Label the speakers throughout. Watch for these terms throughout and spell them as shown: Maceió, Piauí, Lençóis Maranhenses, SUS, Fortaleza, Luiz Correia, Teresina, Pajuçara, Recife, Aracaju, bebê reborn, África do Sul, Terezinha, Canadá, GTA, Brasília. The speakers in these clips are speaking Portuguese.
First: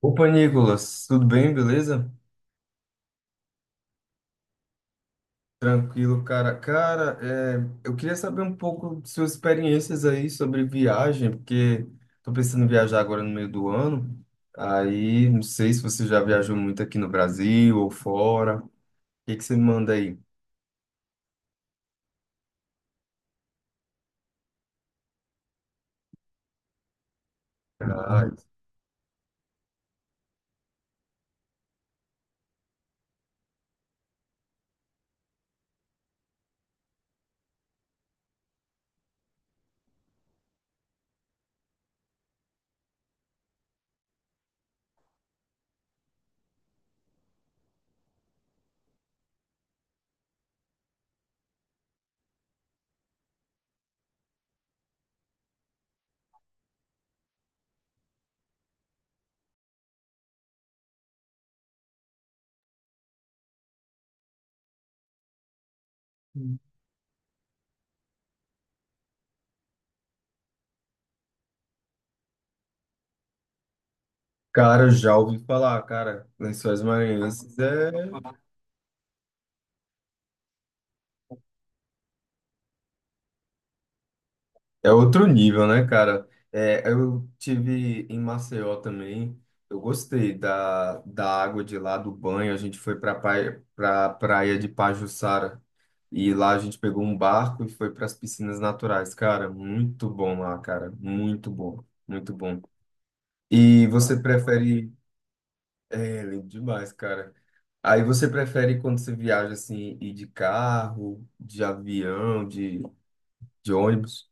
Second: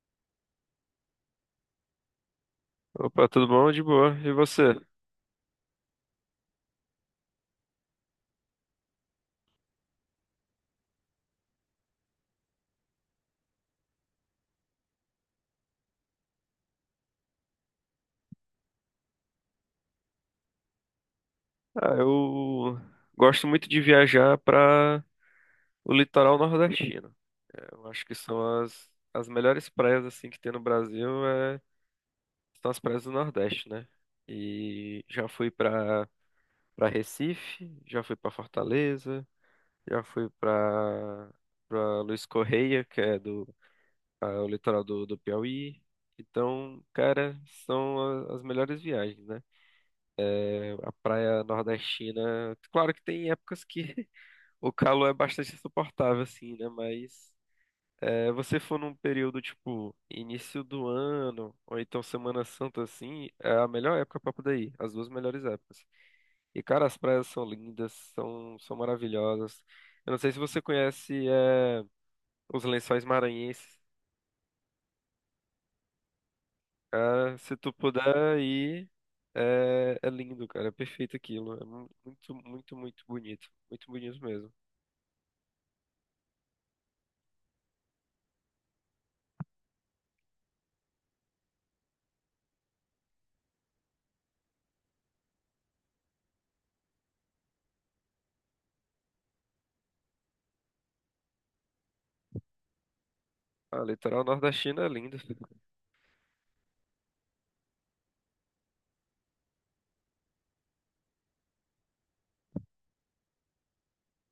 Speaker 1: Opa, Nicolas, tudo bem, beleza?
Speaker 2: Opa, tudo bom? De boa. E você?
Speaker 1: Tranquilo, cara. Cara, eu queria saber um pouco de suas experiências aí sobre viagem, porque tô pensando em viajar agora no meio do ano. Aí, não sei se você já viajou muito aqui no Brasil ou fora. O que que você me manda aí?
Speaker 2: Eu gosto muito de viajar para o litoral nordestino. Eu acho que
Speaker 1: Ah,
Speaker 2: são as melhores praias assim que tem no Brasil, são as praias do Nordeste, né? E já fui para para Recife, já fui para Fortaleza, já fui para para Luiz Correia, que é do o litoral do Piauí. Então, cara, são as melhores viagens, né? A praia nordestina, claro que tem épocas que o calor é bastante insuportável, assim, né? Mas é, você for num período tipo início do ano, ou então Semana Santa, assim, é a melhor época pra poder ir, as duas melhores épocas. E, cara, as praias são lindas, são maravilhosas. Eu não sei se você conhece os Lençóis Maranhenses.
Speaker 1: cara, já ouvi falar, cara. Lençóis
Speaker 2: Né? Se
Speaker 1: Maranhenses
Speaker 2: tu
Speaker 1: é
Speaker 2: puder ir, é lindo, cara. É perfeito aquilo. É muito bonito. Muito bonito mesmo.
Speaker 1: é outro nível, né, cara? É, eu tive em Maceió também. Eu gostei da água de lá, do banho. A gente foi para praia, pra praia de Pajuçara. E lá a gente pegou um barco e foi para as piscinas naturais. Cara, muito bom lá, cara. Muito bom, muito bom.
Speaker 2: A
Speaker 1: E você
Speaker 2: litoral norte da China é
Speaker 1: prefere.
Speaker 2: linda.
Speaker 1: É, lindo demais, cara. Aí você prefere quando você viaja assim, ir de carro, de avião, de ônibus?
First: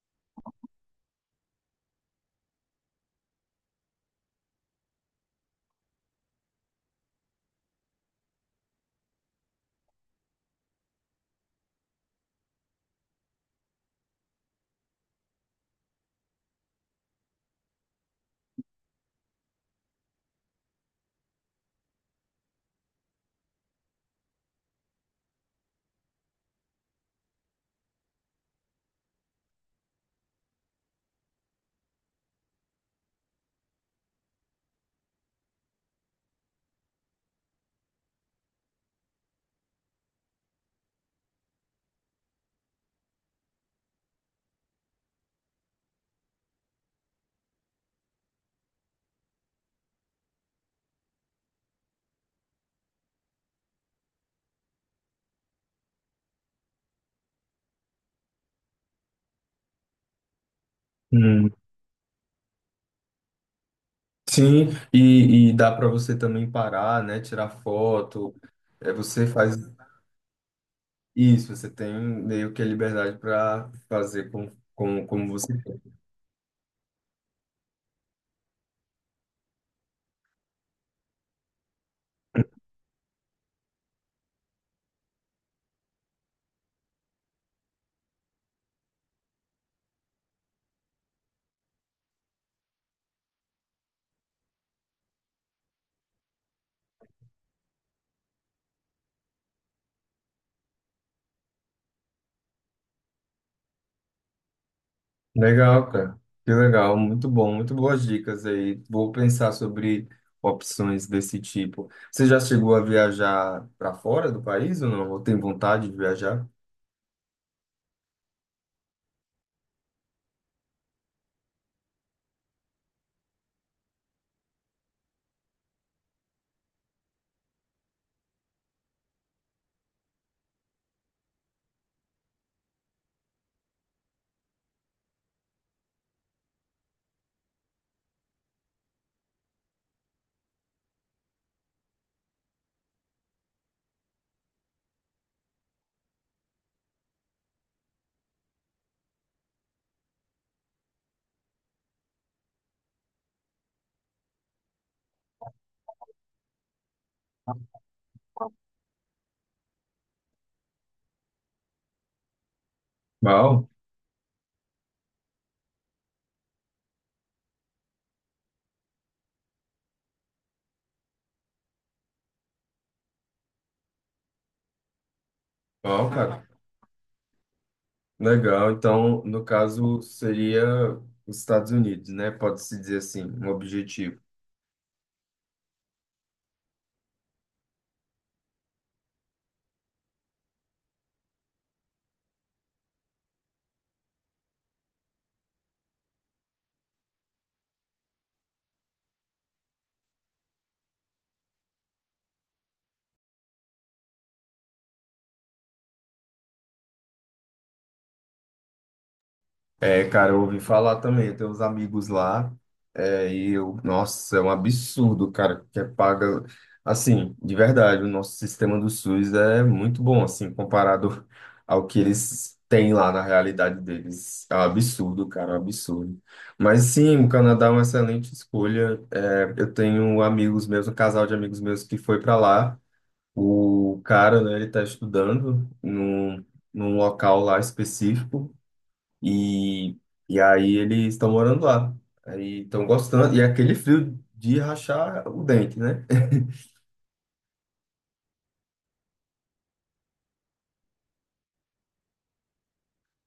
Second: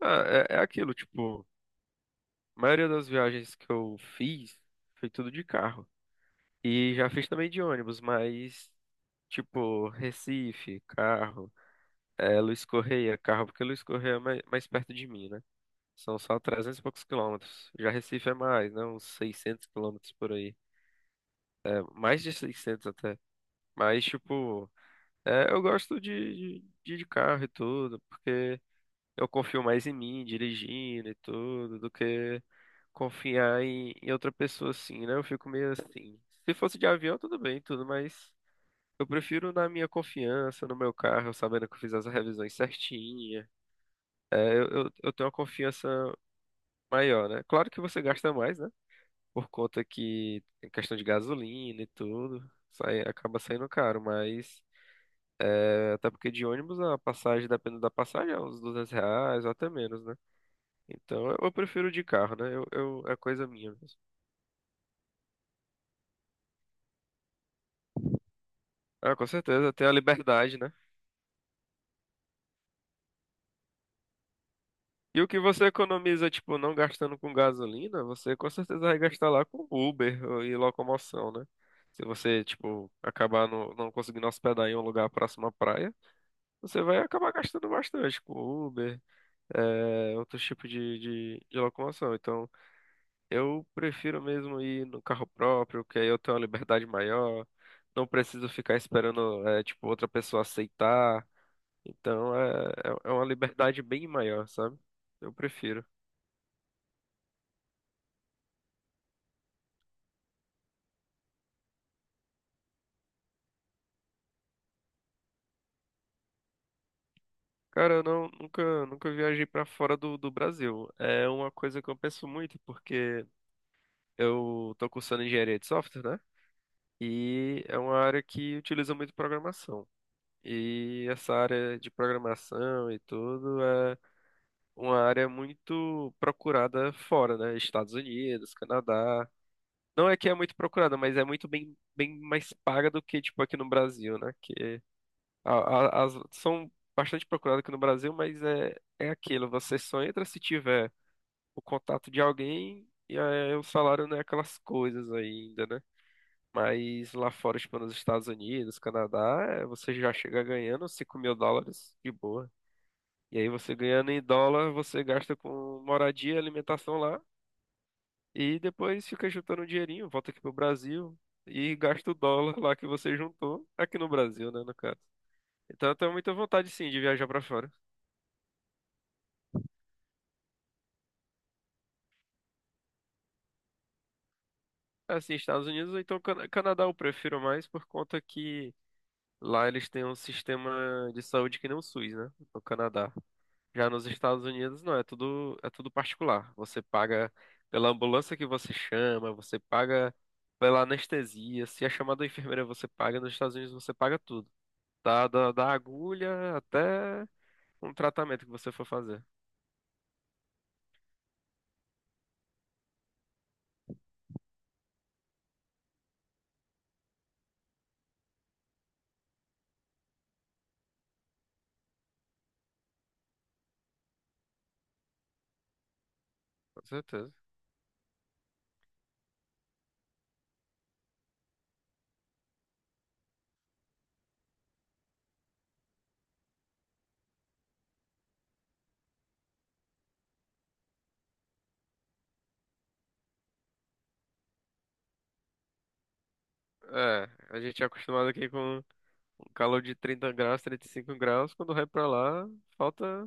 Speaker 2: Ah, é aquilo, tipo, a maioria das viagens que eu fiz foi tudo de carro. E já fiz também de ônibus, mas, tipo, Recife, carro, Luiz Correia, carro, porque Luiz Correia é mais, mais perto de mim, né? São só 300 e poucos km. Já Recife é mais, né? Uns 600 km por aí. É, mais de 600 até. Mas, tipo, é, eu gosto de carro e tudo, porque. Eu confio mais em mim, dirigindo e tudo, do que confiar em outra pessoa assim, né? Eu fico meio assim. Se fosse de avião, tudo bem, tudo, mas eu prefiro na minha confiança, no meu carro, sabendo que eu fiz as revisões certinha. Eu tenho uma confiança maior, né? Claro que você gasta mais, né? Por conta que tem questão de gasolina e tudo, sai, acaba saindo caro, mas é, até porque de ônibus a passagem, dependendo da passagem, é uns R$ 200 ou até menos, né? Então eu prefiro de carro, né? É coisa minha mesmo.
Speaker 1: Sim, e dá para você também parar, né? Tirar foto. É,
Speaker 2: Ah,
Speaker 1: você
Speaker 2: com
Speaker 1: faz
Speaker 2: certeza, tem a liberdade, né?
Speaker 1: isso, você tem meio que a liberdade para fazer com,
Speaker 2: E
Speaker 1: como
Speaker 2: o que
Speaker 1: você
Speaker 2: você
Speaker 1: quer.
Speaker 2: economiza, tipo, não gastando com gasolina, você com certeza vai gastar lá com Uber ou- e locomoção, né? Se você, tipo, acabar no, não conseguindo hospedar em um lugar próximo à praia, você vai acabar gastando bastante com Uber, é, outros tipos de locomoção. Então. Eu prefiro mesmo ir no carro próprio, que aí eu tenho uma liberdade maior, não preciso ficar esperando, é, tipo, outra pessoa aceitar. Então é, é uma liberdade bem maior, sabe? Eu prefiro.
Speaker 1: Legal, cara. Que legal, muito bom, muito boas dicas aí. Vou pensar sobre opções desse tipo. Você já chegou a viajar para fora do país ou não? Ou tem vontade de viajar?
Speaker 2: Cara, eu não, nunca viajei pra fora do Brasil. É uma coisa que eu penso muito, porque eu tô cursando engenharia de software, né? E é uma área que utiliza muito programação. E essa área de programação e tudo é uma área muito procurada fora, né? Estados Unidos, Canadá. Não é que é muito procurada, mas é muito bem, bem mais paga do que, tipo, aqui no Brasil, né? Que as são bastante procuradas aqui no Brasil, mas é, é aquilo. Você só entra se tiver o contato de alguém e aí o salário não é aquelas coisas ainda, né? Mas lá fora, tipo, nos Estados Unidos, Canadá, é, você já chega ganhando US$ 5.000 de boa. E aí
Speaker 1: Uau,
Speaker 2: você ganhando em dólar, você gasta com moradia, alimentação lá, e depois fica juntando um dinheirinho, volta aqui pro Brasil e gasta o dólar lá que você juntou, aqui no Brasil, né, no caso. Então eu
Speaker 1: uau,
Speaker 2: tenho muita
Speaker 1: cara.
Speaker 2: vontade sim de viajar pra fora.
Speaker 1: Legal. Então, no caso, seria os Estados Unidos, né? Pode-se dizer assim, um objetivo.
Speaker 2: Assim, Estados Unidos ou então Canadá eu prefiro mais por conta que lá eles têm um sistema de saúde que nem o SUS, né, no Canadá. Já nos Estados Unidos, não, é tudo particular. Você paga pela ambulância que você chama, você paga pela anestesia. Se é chamada da enfermeira, você paga. Nos Estados Unidos, você paga tudo. Da agulha até um tratamento que você for fazer.
Speaker 1: É, cara, eu ouvi falar também, eu tenho uns amigos lá, é, nossa, é um absurdo, cara, que é paga, assim, de verdade, o nosso sistema do SUS é muito bom, assim, comparado ao que eles têm lá na realidade deles, é um absurdo, cara, é um absurdo, mas
Speaker 2: Com
Speaker 1: sim, o
Speaker 2: certeza.
Speaker 1: Canadá é uma excelente escolha, é, eu tenho amigos meus, um casal de amigos meus que foi para lá, o cara, né, ele tá estudando num local lá específico, e, e aí eles estão morando lá. Aí estão gostando. E é aquele frio de rachar o dente, né?
Speaker 2: É, a gente é acostumado aqui com um calor de 30 graus, 35 graus. Quando vai pra lá, falta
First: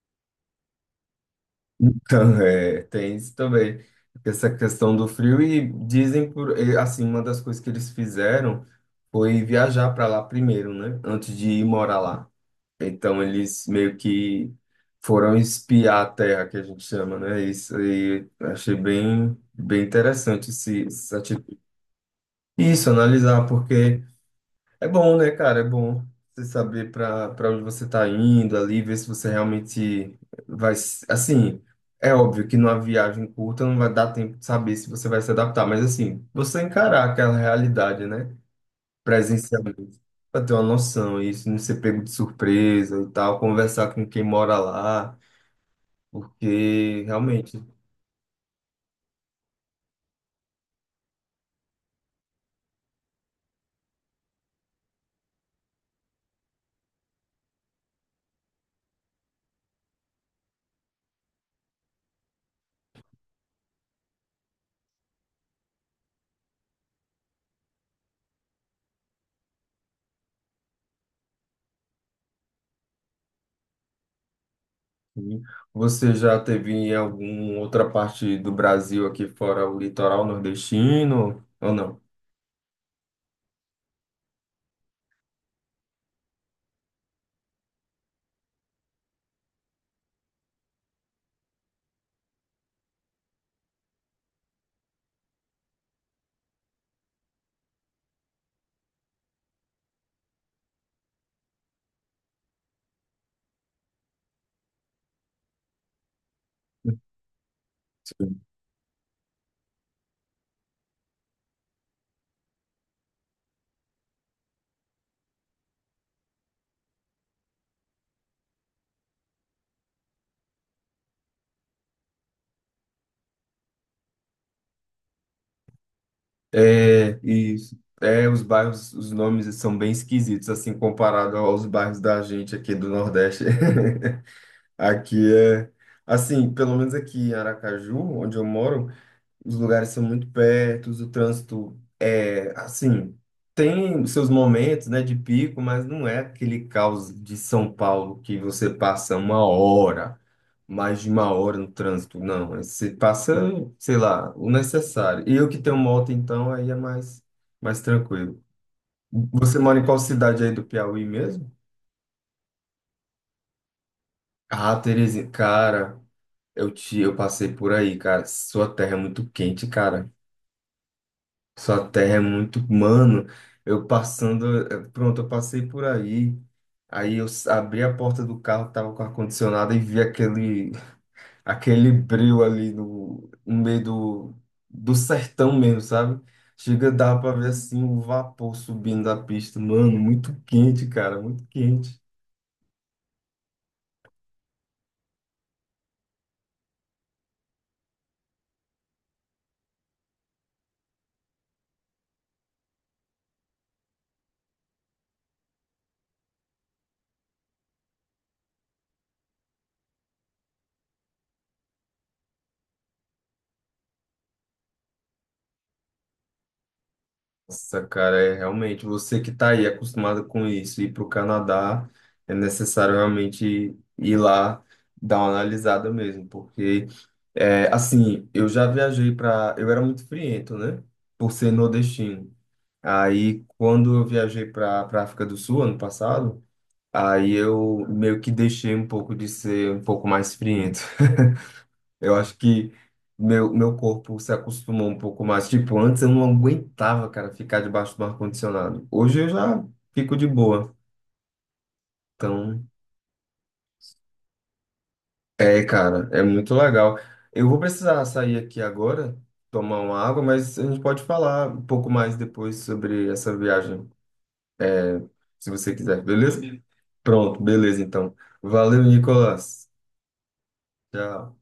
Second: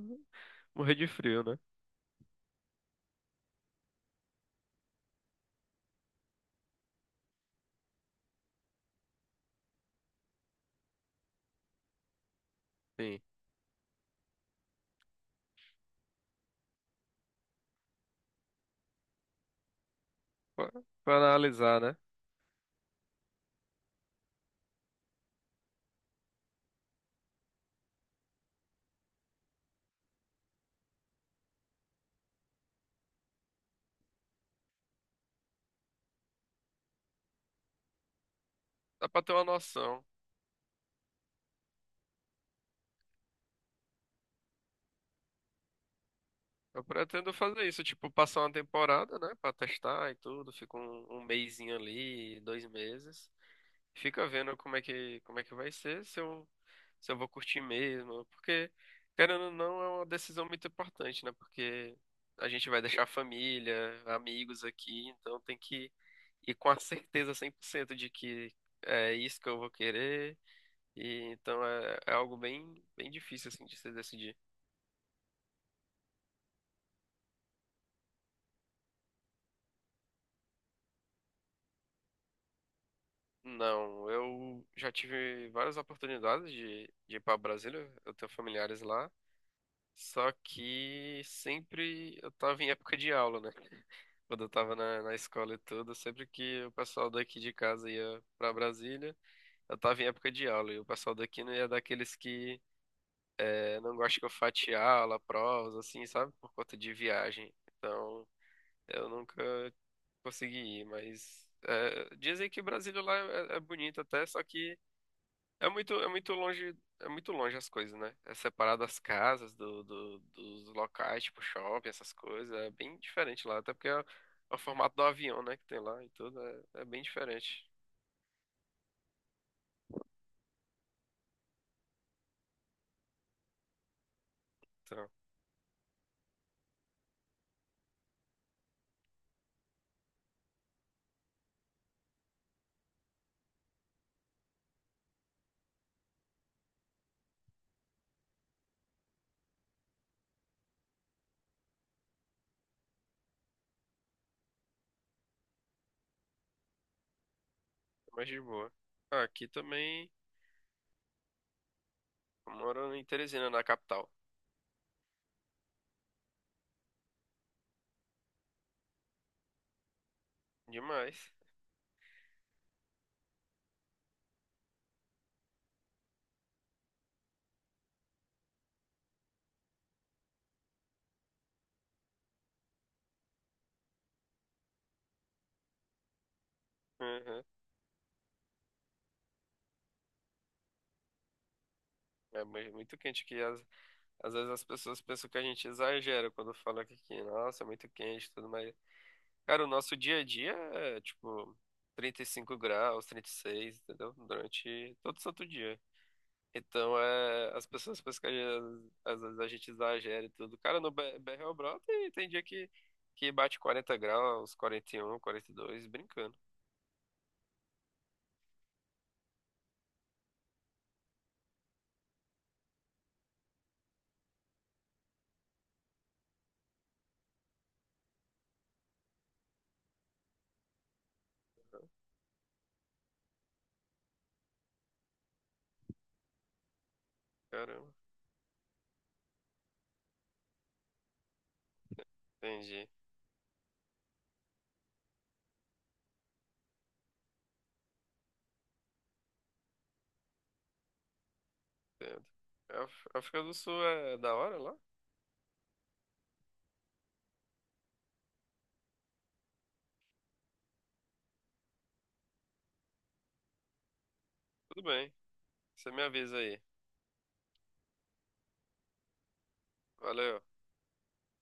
Speaker 2: morrer de frio, né?
Speaker 1: Então, é, tem isso também. Essa questão do frio. E dizem, por, e, assim, uma das coisas que eles fizeram foi viajar para lá primeiro, né? Antes de ir morar lá.
Speaker 2: Sim.
Speaker 1: Então, eles meio que foram espiar a terra, que a gente chama, né? Isso aí achei bem, bem interessante
Speaker 2: Pra,
Speaker 1: essa
Speaker 2: pra
Speaker 1: atitude.
Speaker 2: analisar, né?
Speaker 1: Isso, analisar, porque. É bom, né, cara? É bom você saber para onde você está indo ali, ver se você realmente vai. Assim, é óbvio que numa viagem curta não vai dar tempo de saber se você vai se adaptar, mas assim, você encarar aquela realidade, né,
Speaker 2: Dá pra ter uma
Speaker 1: presencialmente,
Speaker 2: noção.
Speaker 1: para ter uma noção, e isso não ser pego de surpresa e tal, conversar com quem mora lá,
Speaker 2: Eu
Speaker 1: porque
Speaker 2: pretendo
Speaker 1: realmente.
Speaker 2: fazer isso, tipo, passar uma temporada, né, pra testar e tudo, fica um mesinho ali, 2 meses, fica vendo como é que vai ser, se eu vou curtir mesmo, porque, querendo ou não, é uma decisão muito importante, né, porque a gente vai deixar a família, amigos aqui, então tem que ir com a certeza 100% de que é isso que eu vou querer, e então é, é algo bem, bem difícil, assim, de se decidir.
Speaker 1: Assim, você já teve em alguma outra parte do Brasil aqui fora o litoral nordestino ou não?
Speaker 2: Não, eu já tive várias oportunidades de ir para Brasília, eu tenho familiares lá, só que sempre eu tava em época de aula, né? Quando eu tava na escola e tudo, sempre que o pessoal daqui de casa ia para Brasília, eu tava em época de aula, e o pessoal daqui não ia daqueles que não gosta que eu fatie aula, provas, assim, sabe? Por conta de viagem. Então, eu nunca consegui ir, mas dizem que Brasília lá é, é bonito até, só que. É muito longe as coisas, né? É separado as casas dos locais, tipo shopping, essas coisas. É bem diferente lá, até porque é, o formato do avião, né, que tem lá e tudo, é, é bem
Speaker 1: É,
Speaker 2: diferente.
Speaker 1: os bairros, os nomes são bem esquisitos, assim, comparado aos bairros da gente aqui do Nordeste.
Speaker 2: Então,
Speaker 1: Aqui é, assim, pelo menos aqui em Aracaju, onde eu moro, os lugares são muito perto, o trânsito é assim, tem os seus momentos, né, de pico, mas não é aquele caos de São Paulo que você passa uma hora, mais de uma hora no trânsito, não. É, você passa, sei lá, o necessário. E eu que tenho moto, então, aí é mais, mais
Speaker 2: é mais
Speaker 1: tranquilo.
Speaker 2: de boa. Ah, aqui
Speaker 1: Você mora em qual
Speaker 2: também,
Speaker 1: cidade aí do Piauí mesmo?
Speaker 2: eu moro em Teresina, na capital.
Speaker 1: Ah, Terezinha, cara, eu passei por aí, cara. Sua terra é muito quente, cara.
Speaker 2: Demais.
Speaker 1: Sua terra é muito. Mano, Pronto, eu passei por aí. Aí abri a porta do carro, tava com ar-condicionado e vi aquele, aquele breu ali no meio do sertão mesmo, sabe? Chega, dava pra
Speaker 2: Uhum.
Speaker 1: ver assim o vapor subindo da pista. Mano, muito quente, cara, muito quente.
Speaker 2: É muito quente aqui. Às vezes as pessoas pensam que a gente exagera quando fala que aqui, nossa, é muito quente e tudo, mas cara, o nosso dia a dia é tipo 35 graus, 36, entendeu? Durante todo santo dia. Então, é, as pessoas pensam que às vezes a gente exagera e tudo. Cara, no BR o Brau tem, tem dia que bate 40 graus, 41, 42, brincando.
Speaker 1: Nossa, cara, é realmente você que está aí acostumado com isso, ir para o Canadá é necessário realmente ir lá dar uma analisada mesmo, porque é, assim, eu já viajei para, eu era muito friento, né, por ser nordestino. Aí quando eu viajei para África do Sul ano passado, aí eu
Speaker 2: Caramba,
Speaker 1: meio que deixei um pouco de ser um pouco mais friento. Eu acho que
Speaker 2: entendi,
Speaker 1: meu corpo se acostumou um pouco mais. Tipo, antes eu não aguentava, cara, ficar debaixo do ar-condicionado. Hoje eu já fico de boa.
Speaker 2: entendo.
Speaker 1: Então,
Speaker 2: A África do Sul é da hora lá?
Speaker 1: é, cara, é muito legal. Eu vou precisar sair aqui agora, tomar uma água, mas a gente pode falar um pouco mais depois sobre essa viagem,
Speaker 2: Tudo
Speaker 1: é,
Speaker 2: bem,
Speaker 1: se você
Speaker 2: você
Speaker 1: quiser,
Speaker 2: me avisa
Speaker 1: beleza?
Speaker 2: aí.
Speaker 1: Beleza. Pronto, beleza, então. Valeu, Nicolas.
Speaker 2: Valeu.
Speaker 1: Tchau.